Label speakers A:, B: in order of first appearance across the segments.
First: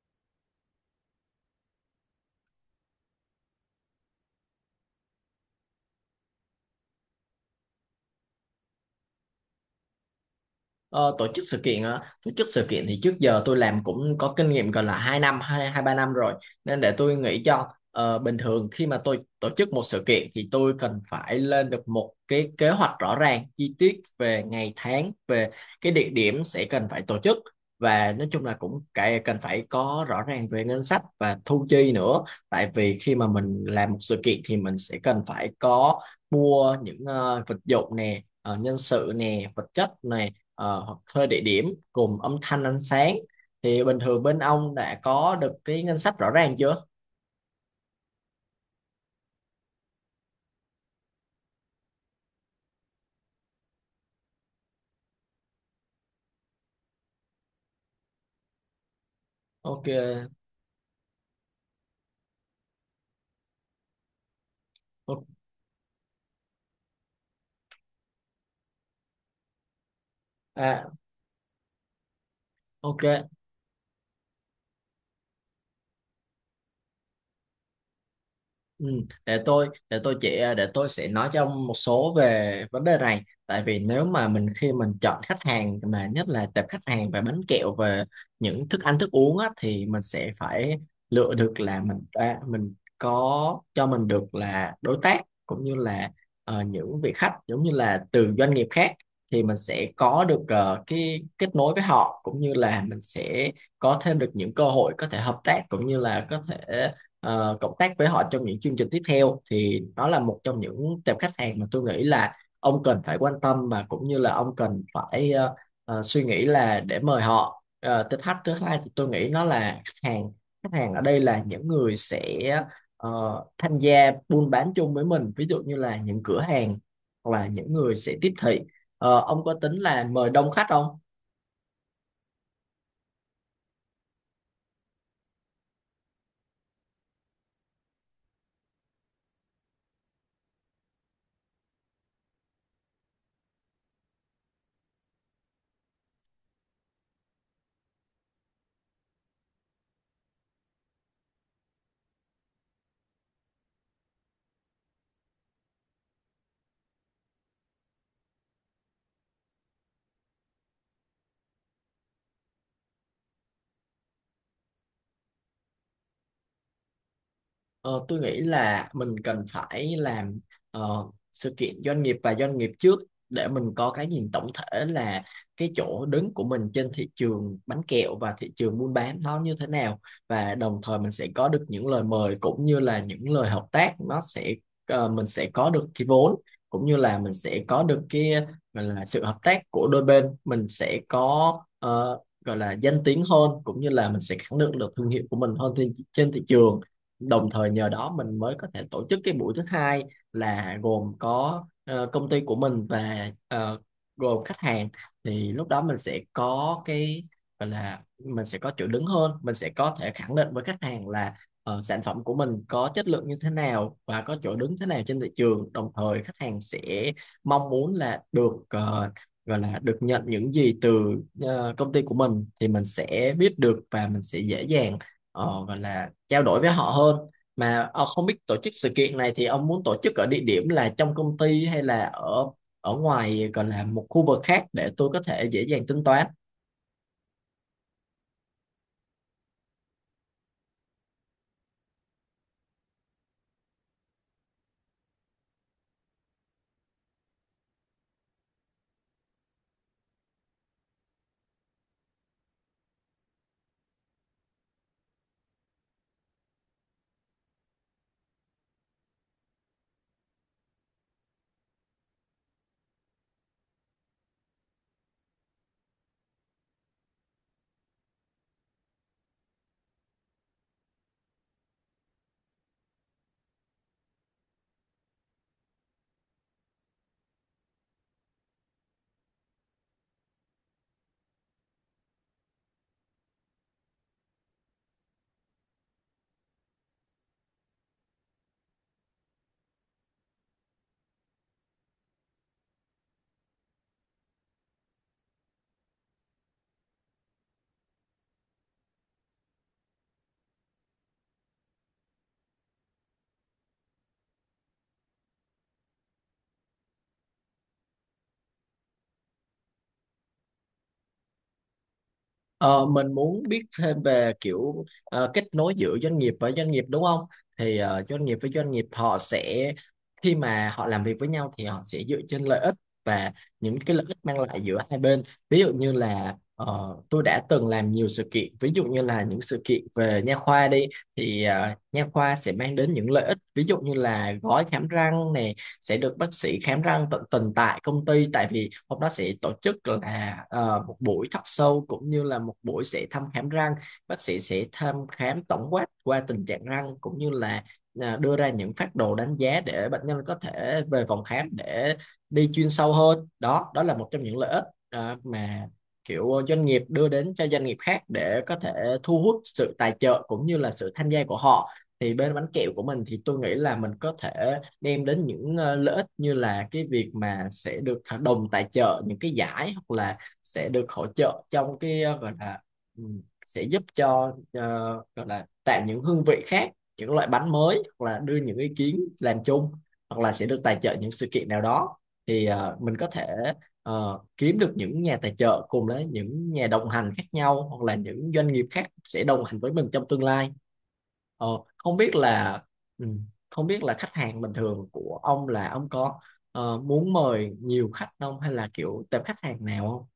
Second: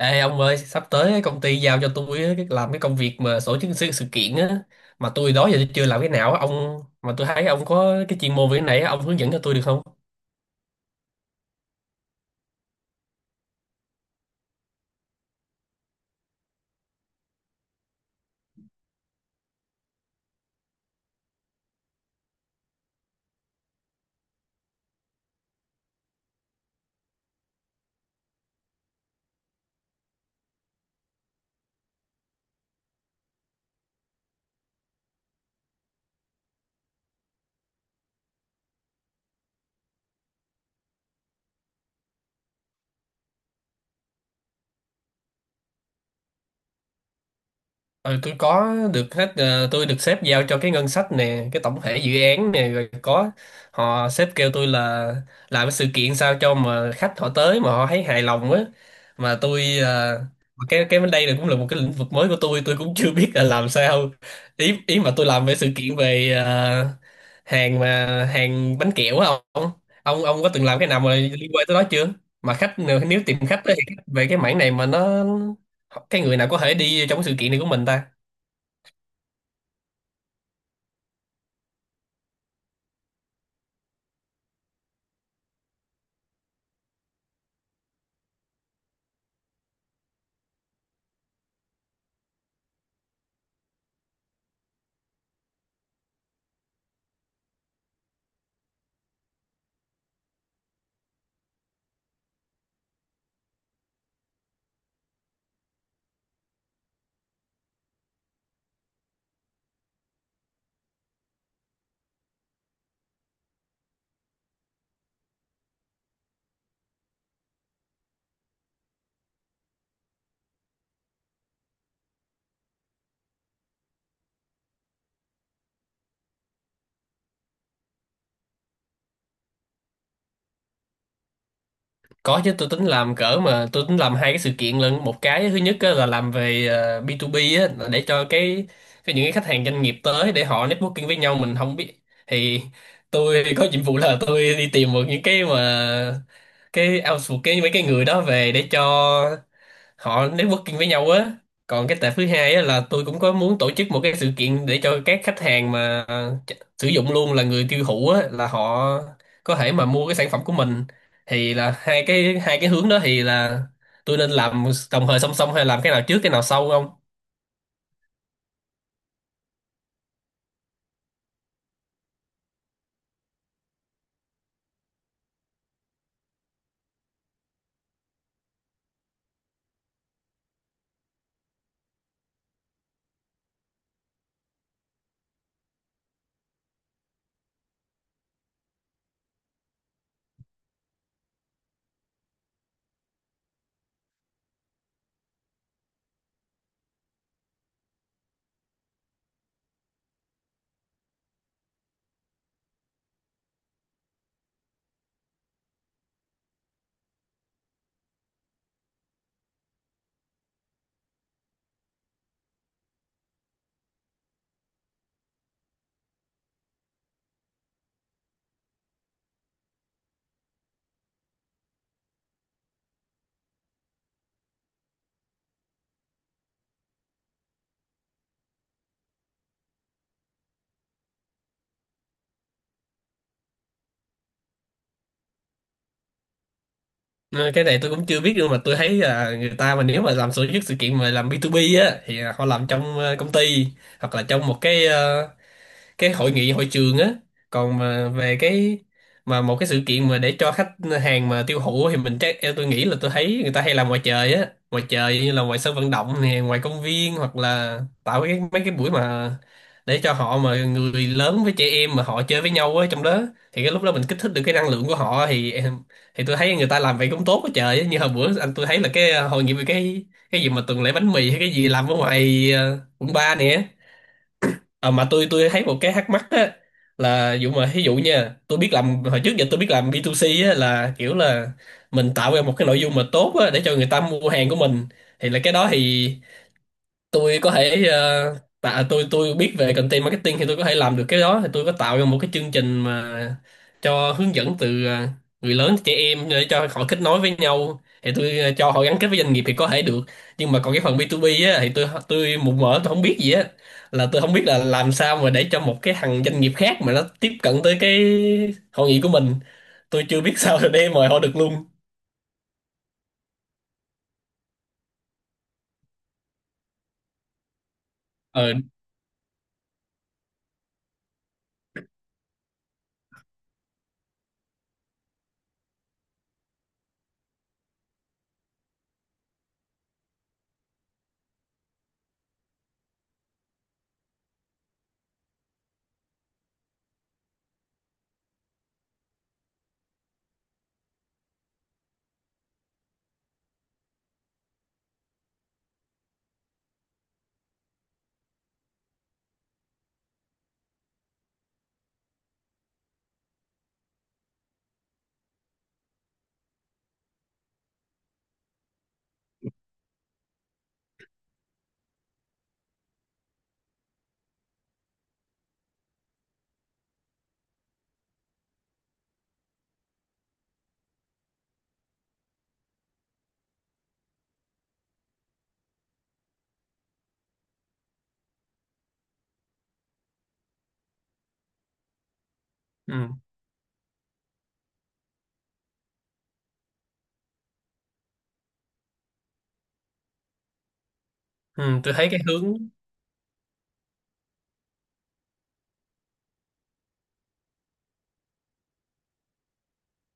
A: Ê ông ơi, sắp tới công ty giao cho tôi á, cái làm cái công việc mà tổ chức sự kiện á, mà tôi đó giờ tôi chưa làm cái nào á ông, mà tôi thấy ông có cái chuyên môn về cái này á, ông hướng dẫn cho tôi được không?
B: Ờ, tổ chức sự kiện á, tổ chức sự kiện thì trước giờ tôi làm cũng có kinh nghiệm gần là 2 năm, 2 2 3 năm rồi. Nên để tôi nghĩ cho. Ờ, Bình thường khi mà tôi tổ chức một sự kiện thì tôi cần phải lên được một cái kế hoạch rõ ràng, chi tiết về ngày tháng, về cái địa điểm sẽ cần phải tổ chức, và nói chung là cũng cái cần phải có rõ ràng về ngân sách và thu chi nữa. Tại vì khi mà mình làm một sự kiện thì mình sẽ cần phải có mua những vật dụng nè, nhân sự nè, vật chất nè, hoặc thuê địa điểm, cùng âm thanh ánh sáng, thì bình thường bên ông đã có được cái ngân sách rõ ràng chưa?
A: Ừ, tôi có được hết, tôi được sếp giao cho cái ngân sách nè, cái tổng thể dự án nè rồi. Có họ sếp kêu tôi là làm cái sự kiện sao cho mà khách họ tới mà họ thấy hài lòng á, mà
B: Ok.
A: cái bên đây này cũng là một cái lĩnh vực mới của tôi cũng chưa biết là làm sao. Ý ý mà
B: o-
A: tôi làm về sự kiện về hàng mà hàng bánh kẹo á. Ông ông ông có từng làm cái
B: à,
A: nào mà liên quan tới đó chưa mà khách?
B: ok.
A: Nếu tìm khách á, thì khách về cái mảng này mà nó, cái người nào có thể đi trong cái sự kiện này của mình ta?
B: Ừ, để tôi sẽ nói cho ông một số về vấn đề này. Tại vì nếu mà mình khi mình chọn khách hàng mà nhất là tệp khách hàng về bánh kẹo, về những thức ăn thức uống á, thì mình sẽ phải lựa được là mình có cho mình được là đối tác, cũng như là những vị khách giống như là từ doanh nghiệp khác, thì mình sẽ có được cái kết nối với họ, cũng như là mình sẽ có thêm được những cơ hội có thể hợp tác, cũng như là có thể cộng tác với họ trong những chương trình tiếp theo. Thì đó là một trong những tệp khách hàng mà tôi nghĩ là ông cần phải quan tâm, và cũng như là ông cần phải suy nghĩ là để mời họ. Ờ, tệp khách thứ hai thì tôi nghĩ nó là khách hàng. Khách hàng ở đây là những người sẽ ờ, tham gia buôn bán chung với mình, ví dụ như là những cửa hàng, hoặc là những người sẽ tiếp thị. Ờ, ông có tính là mời đông khách không?
A: Có chứ, tôi tính làm hai cái sự kiện lận. Một cái thứ nhất á, là làm về B2B á, là để cho cái những cái khách hàng doanh nghiệp tới để họ networking với nhau, mình không biết thì tôi có nhiệm vụ là tôi đi tìm một những cái mà cái outsource, cái mấy cái người đó về để cho họ networking với nhau á. Còn cái tệp thứ hai á là tôi cũng có muốn tổ chức một cái sự kiện để cho các khách hàng mà sử dụng luôn, là người tiêu thụ á, là họ có thể mà mua cái sản phẩm của mình. Thì là hai cái hướng đó thì là tôi nên làm đồng thời song song hay làm cái nào trước cái nào sau không?
B: Ờ, tôi nghĩ là mình cần phải làm ờ, sự kiện doanh nghiệp và doanh nghiệp trước, để mình có cái nhìn tổng thể là cái chỗ đứng của mình trên thị trường bánh kẹo và thị trường buôn bán nó như thế nào, và đồng thời mình sẽ có được những lời mời cũng như là những lời hợp tác. Nó sẽ mình sẽ có được cái vốn, cũng như là mình sẽ có được cái gọi là sự hợp tác của đôi bên. Mình sẽ có ờ, gọi là danh tiếng hơn, cũng như là mình sẽ khẳng định được thương hiệu của mình hơn trên thị trường. Đồng thời nhờ đó mình mới có thể tổ chức cái buổi thứ hai, là gồm có công ty của mình và gồm khách hàng. Thì lúc đó mình sẽ có cái gọi là mình sẽ có chỗ đứng hơn, mình sẽ có thể khẳng định với khách hàng là sản phẩm của mình có chất lượng như thế nào và có chỗ đứng thế nào trên thị trường. Đồng thời khách hàng sẽ mong muốn là được gọi là được nhận những gì từ công ty của mình, thì mình sẽ biết được và mình sẽ dễ dàng và là trao đổi với họ hơn. Mà không biết tổ chức sự kiện này thì ông muốn tổ chức ở địa điểm là trong công ty, hay là ở ở ngoài, còn là một khu vực khác, để tôi có thể dễ dàng tính toán.
A: Ừ, cái này tôi cũng chưa biết, nhưng mà tôi thấy là người ta mà nếu mà làm tổ chức sự kiện mà làm B2B á thì họ làm trong công ty, hoặc là trong một cái hội nghị hội trường á. Còn mà về cái, mà một cái sự kiện mà để cho khách hàng mà tiêu thụ thì mình chắc, tôi nghĩ là tôi thấy người ta hay làm ngoài trời á, ngoài trời như là ngoài sân vận động nè, ngoài công viên, hoặc là tạo cái mấy cái buổi mà để cho họ, mà người lớn với trẻ em mà họ chơi với nhau á trong đó. Thì cái lúc đó mình kích thích được cái năng lượng của họ thì tôi thấy người ta làm vậy cũng tốt quá trời á. Như hồi bữa anh tôi thấy là hội nghị về cái gì mà tuần lễ bánh mì hay cái gì làm ở ngoài quận ba nè. À, mà tôi thấy một cái thắc mắc á, là dụ mà ví dụ nha, tôi biết làm hồi trước giờ tôi biết làm B2C á, là kiểu là mình tạo ra một cái nội dung mà tốt á, để cho người ta mua hàng của mình. Thì là cái đó thì tôi có thể ờ, tạ tôi biết về content marketing thì tôi có thể làm được cái đó, thì tôi có tạo ra một cái chương trình mà cho hướng dẫn từ người lớn tới trẻ em để cho họ kết nối với nhau, thì cho họ gắn kết với doanh nghiệp thì có thể được. Nhưng mà còn cái phần B2B á thì tôi mù mờ, tôi không biết gì á, là tôi không biết là làm sao mà để cho một cái thằng doanh nghiệp khác mà nó tiếp cận tới cái hội nghị của mình. Tôi chưa biết sao để mời họ được luôn.
B: Ờ, mình muốn biết thêm về kiểu kết nối giữa doanh nghiệp và doanh nghiệp đúng không? Thì doanh nghiệp với
A: Ờ.
B: doanh nghiệp họ sẽ, khi mà họ làm việc với nhau thì họ sẽ dựa trên lợi ích, và những cái lợi ích mang lại giữa hai bên. Ví dụ như là tôi đã từng làm nhiều sự kiện, ví dụ như là những sự kiện về nha khoa đi, thì nha khoa sẽ mang đến những lợi ích, ví dụ như là gói khám răng nè, sẽ được bác sĩ khám răng tận tình tại công ty, tại vì hôm đó sẽ tổ chức là một buổi talk show cũng như là một buổi sẽ thăm khám răng. Bác sĩ sẽ thăm khám tổng quát qua tình trạng răng, cũng như là đưa ra những phác đồ đánh giá để bệnh nhân có thể về phòng khám để đi chuyên sâu hơn. Đó đó là một trong những lợi ích. À, mà kiểu doanh nghiệp đưa đến cho doanh nghiệp khác để có thể thu hút sự tài trợ cũng như là sự tham gia của họ. Thì bên bánh kẹo của mình thì tôi nghĩ là mình có thể đem đến những lợi ích, như là cái việc mà sẽ được đồng tài trợ những cái giải, hoặc là sẽ được hỗ trợ trong cái ừ, sẽ giúp cho gọi là tạo những hương vị khác, những loại bánh mới, hoặc là đưa những ý kiến làm chung, hoặc là sẽ được tài trợ những sự kiện nào đó. Thì
A: Ừ.
B: mình có thể kiếm được những nhà tài trợ cùng với những nhà đồng hành khác nhau, hoặc là những doanh nghiệp khác sẽ đồng hành với mình trong tương lai. Ờ,
A: Ừ, tôi
B: không
A: thấy
B: biết
A: cái hướng,
B: là ừ, khách hàng bình thường của ông là ông có muốn mời nhiều khách không, hay là kiểu tệp khách hàng nào không?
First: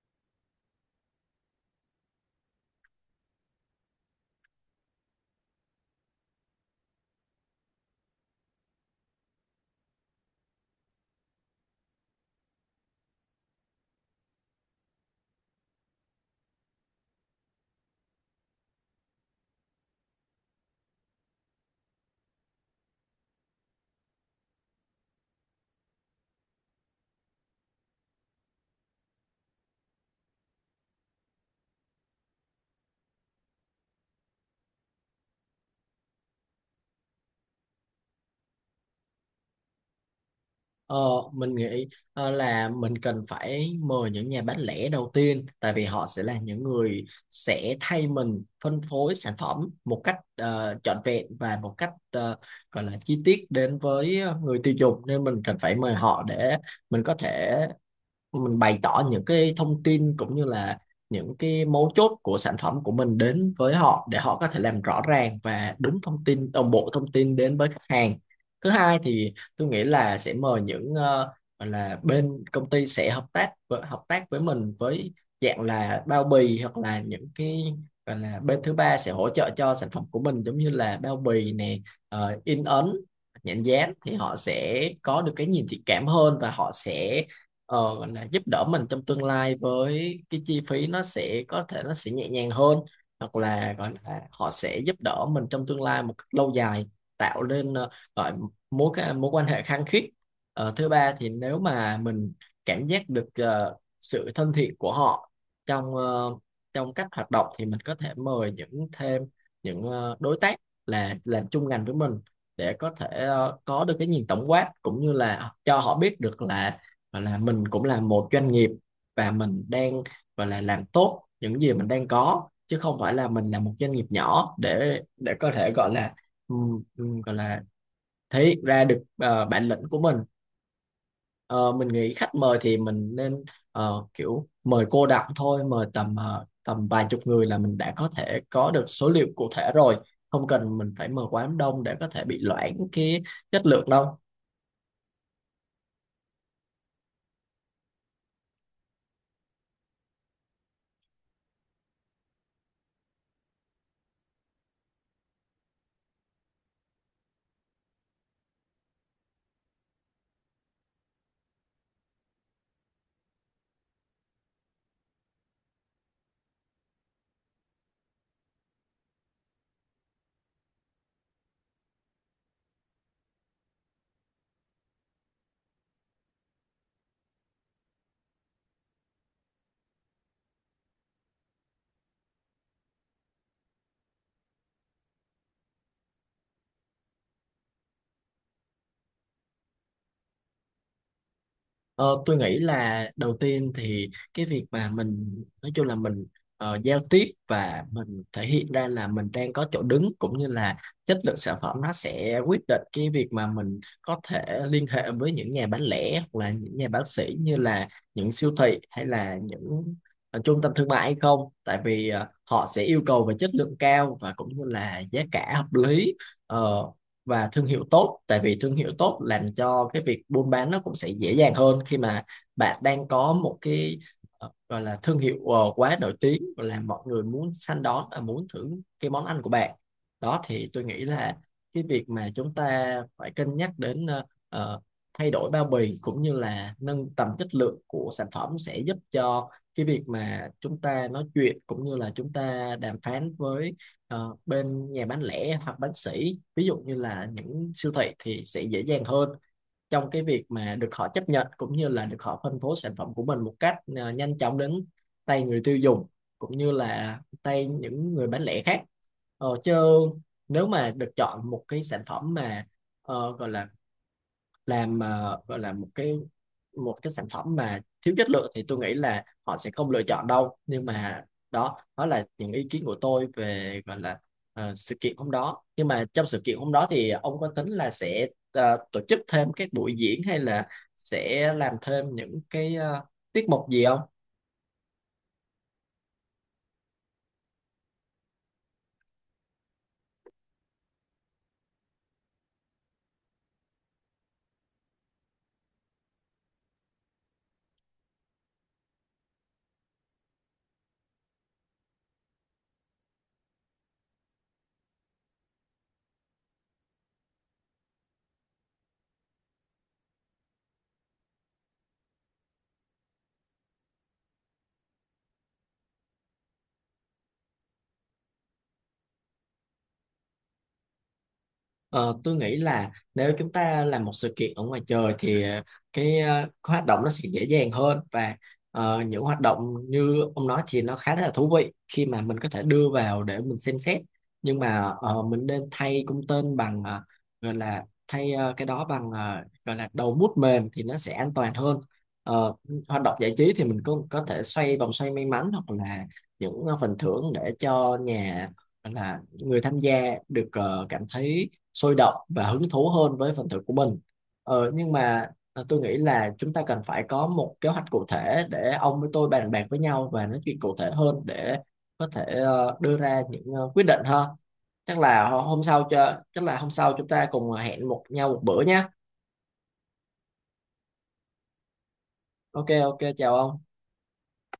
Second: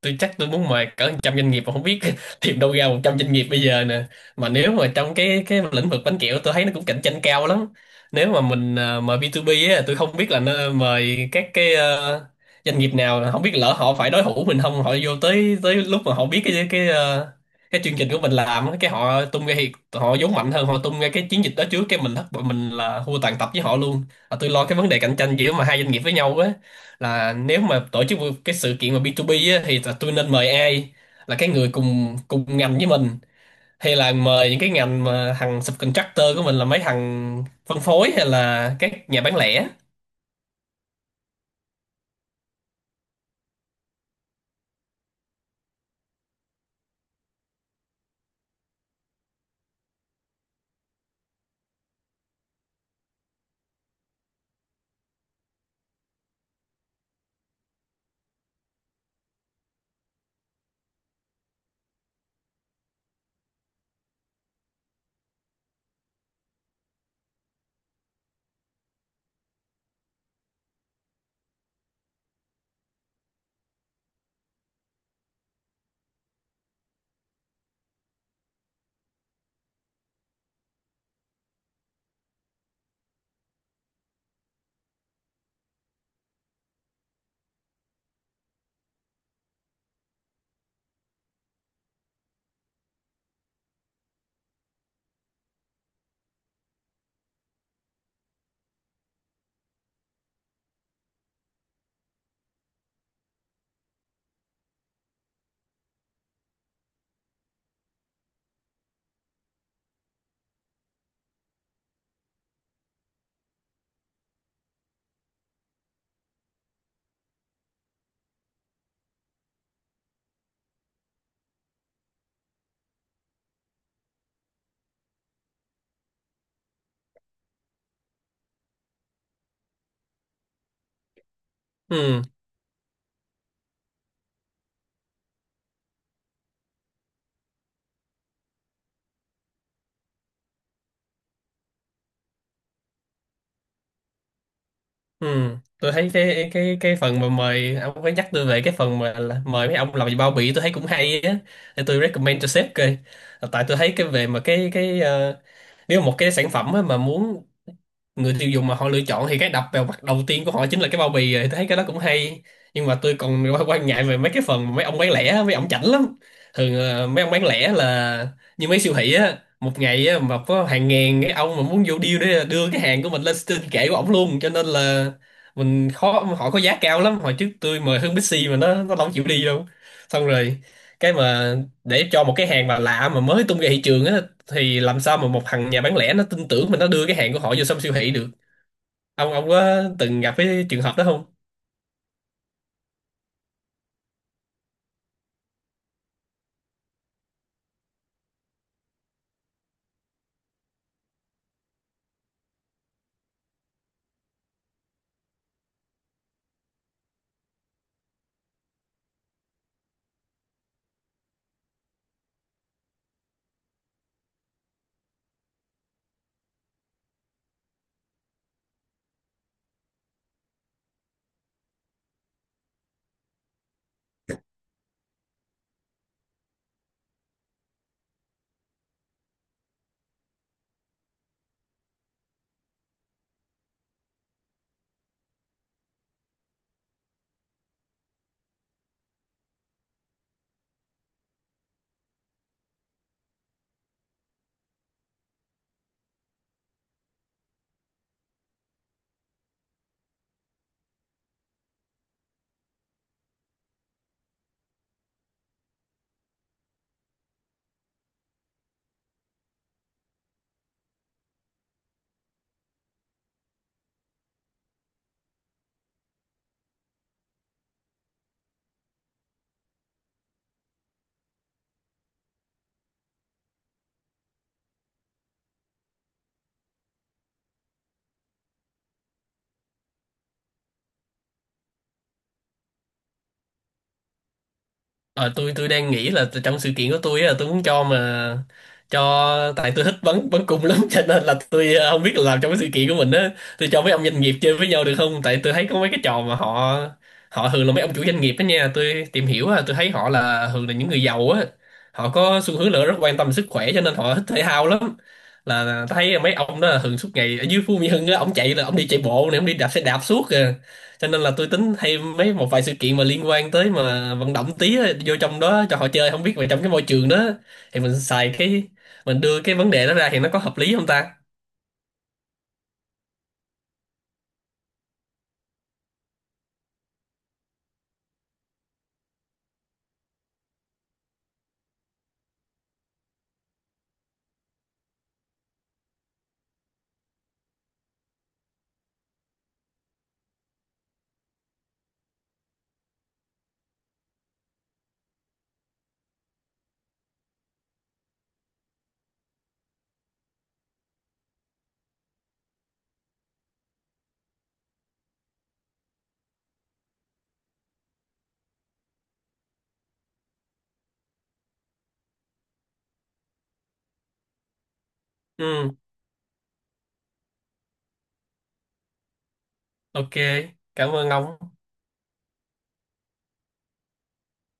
A: tôi chắc tôi muốn mời cỡ 100 doanh nghiệp mà không biết tìm đâu ra 100 doanh nghiệp bây giờ nè. Mà nếu mà trong cái lĩnh vực bánh kẹo tôi thấy nó cũng cạnh tranh cao lắm. Nếu mà mình mời B2B á, tôi không biết là nó mời các doanh nghiệp nào, không biết lỡ họ phải đối thủ mình không, họ vô tới, tới lúc mà họ biết cái chương trình của mình làm á, cái họ tung ra thì họ vốn mạnh hơn, họ tung ra cái chiến dịch đó trước, cái mình thất bại, mình là thua tàn tập với họ luôn. À, tôi lo cái vấn đề cạnh tranh giữa mà hai doanh nghiệp với nhau, là nếu mà tổ chức một cái sự kiện mà B2B á, thì là tôi nên mời ai? Là cái người cùng cùng ngành với mình, hay là mời những cái ngành mà thằng subcontractor của mình là mấy thằng phân phối, hay là các nhà bán lẻ?
B: Ờ, mình nghĩ là mình cần phải mời những nhà bán lẻ đầu tiên, tại vì họ sẽ là những người sẽ thay mình phân phối sản phẩm một cách trọn vẹn, và một cách gọi là chi tiết đến với người tiêu dùng, nên mình cần phải mời họ để mình có thể, mình bày tỏ những cái thông tin cũng như là những cái mấu chốt của sản phẩm của mình đến với họ, để họ có thể làm rõ ràng và đúng thông tin, đồng bộ thông tin đến với khách hàng. Thứ hai thì tôi nghĩ là sẽ mời những gọi là bên công ty sẽ hợp tác với mình với dạng là bao bì, hoặc là những cái gọi là bên thứ ba sẽ hỗ trợ cho sản phẩm của mình, giống như là bao bì nè, in ấn, nhãn dán, thì họ sẽ có được cái nhìn thiện cảm hơn, và họ sẽ gọi là giúp đỡ mình trong tương lai với cái chi phí nó sẽ có thể, nó sẽ nhẹ nhàng hơn, hoặc là gọi là họ sẽ giúp đỡ mình trong tương lai một cách lâu dài, tạo nên gọi mối quan hệ khăng khít. Ờ, thứ ba thì nếu mà mình cảm giác được sự thân thiện của họ trong trong cách hoạt động, thì mình có thể mời những thêm những đối tác là làm chung ngành với mình, để có thể có được cái nhìn tổng quát cũng như là cho họ biết được là và là mình cũng là một doanh nghiệp, và mình đang và là làm tốt những gì mình đang có, chứ không phải là mình là một doanh nghiệp nhỏ, để có thể gọi là thể hiện ra được bản lĩnh của mình. Ờ, mình nghĩ
A: Ừ.
B: khách mời thì mình nên kiểu mời cô đọng thôi, mời tầm tầm vài chục người là mình đã có thể có được số liệu cụ thể rồi, không cần mình phải mời quá đông để có thể bị loãng cái chất lượng đâu.
A: Ừ, tôi thấy cái phần mà mời, ông có nhắc tôi về cái phần mà là mời mấy ông làm gì bao bì tôi thấy cũng hay á, để tôi recommend cho sếp coi. Tại tôi thấy cái về mà nếu mà một cái sản phẩm á, mà muốn người tiêu dùng mà họ lựa chọn thì cái đập vào mặt đầu tiên của họ chính là cái bao bì rồi. Tôi thấy cái đó cũng hay, nhưng mà tôi còn quan quan ngại về mấy cái phần mà mấy ông bán lẻ mấy ông chảnh lắm. Thường mấy ông bán lẻ là như mấy siêu thị á, một ngày á, mà có hàng ngàn cái ông mà muốn vô deal để đưa cái hàng của mình lên trên kệ của ổng luôn, cho nên là mình khó, họ có giá cao lắm. Hồi trước tôi mời Hương Bixi mà nó không chịu đi đâu. Xong rồi cái mà để cho một cái hàng mà lạ mà mới tung ra thị trường á, thì làm sao mà một thằng nhà bán lẻ nó tin tưởng mình nó đưa cái hàng của họ vô trong siêu thị được? Ông có từng gặp cái trường hợp đó không?
B: Ờ, tôi nghĩ là đầu tiên thì cái việc mà mình nói chung là mình giao tiếp và mình thể hiện ra là mình đang có chỗ đứng, cũng như là chất lượng sản phẩm, nó sẽ quyết định cái việc mà mình có thể liên hệ với những nhà bán lẻ hoặc là những nhà bán sỉ, như là những siêu thị hay là những trung tâm thương mại hay không. Tại vì họ sẽ yêu cầu về chất lượng cao, và cũng như là giá cả hợp lý. Ờ, và thương hiệu tốt, tại vì thương hiệu tốt làm cho cái việc buôn bán nó cũng sẽ dễ dàng hơn, khi mà bạn đang có một cái gọi là thương hiệu quá nổi tiếng và làm mọi người muốn săn đón và muốn thử cái món ăn của bạn. Đó thì tôi nghĩ là cái việc mà chúng ta phải cân nhắc đến thay đổi bao bì cũng như là nâng tầm chất lượng của sản phẩm, sẽ giúp cho cái việc mà chúng ta nói chuyện cũng như là chúng ta đàm phán với. Ờ, bên nhà bán lẻ hoặc bán sỉ, ví dụ như là những siêu thị, thì sẽ dễ dàng hơn trong cái việc mà được họ chấp nhận, cũng như là được họ phân phối sản phẩm của mình một cách nhanh chóng đến tay người tiêu dùng, cũng như là tay những người bán lẻ khác. Chứ nếu mà được chọn một cái sản phẩm mà gọi là làm gọi là một cái sản phẩm mà thiếu chất lượng, thì tôi nghĩ là họ sẽ không lựa chọn đâu. Nhưng mà đó đó là những ý kiến của tôi về gọi là sự kiện hôm đó. Nhưng mà trong sự kiện hôm đó thì ông có tính là sẽ tổ chức thêm các buổi diễn hay là sẽ làm thêm những cái tiết mục gì không?
A: Ờ, tôi đang nghĩ là trong sự kiện của tôi á, là tôi muốn cho mà cho, tại tôi thích bắn bắn cung lắm cho nên là không biết là làm trong cái sự kiện của mình á, tôi cho mấy ông doanh nghiệp chơi với nhau được không? Tại tôi thấy có mấy cái trò mà họ họ thường là mấy ông chủ doanh nghiệp đó nha, tôi tìm hiểu á, tôi thấy họ là thường là những người giàu á, họ có xu hướng là rất quan tâm sức khỏe cho nên họ thích thể thao lắm. Là thấy mấy ông đó là thường suốt ngày ở dưới Phú Mỹ Hưng á, ông chạy, là ông đi chạy bộ này, ông đi đạp xe đạp suốt kìa. Cho nên là tôi tính hay mấy một vài sự kiện mà liên quan tới mà vận động tí á, vô trong đó cho họ chơi, không biết về trong cái môi trường đó thì mình xài cái, mình đưa cái vấn đề đó ra thì nó có hợp lý không ta?
B: Ờ, tôi nghĩ là nếu chúng ta làm một sự kiện ở ngoài trời thì cái hoạt động nó sẽ dễ dàng hơn, và những hoạt động như ông nói thì nó khá là thú vị khi mà mình có thể đưa vào để mình xem xét. Nhưng mà mình nên thay cung tên bằng ờ, gọi là thay ờ, cái đó bằng ờ, gọi là đầu mút mềm, thì nó sẽ an toàn hơn. Ờ, hoạt động giải trí thì mình cũng có thể xoay vòng xoay may mắn, hoặc là những phần thưởng để cho nhà gọi là người tham gia được cảm thấy sôi động và hứng thú hơn với phần thưởng của mình. Nhưng mà tôi nghĩ là chúng ta cần phải có một kế hoạch cụ thể, để ông với tôi bàn bạc với nhau và nói chuyện cụ thể hơn, để có thể đưa ra những quyết định ha.
A: Ừ.
B: Chắc là hôm sau chúng ta cùng hẹn một nhau một bữa nhé.
A: OK, cảm ơn ông.
B: Ok. Ok, chào ông.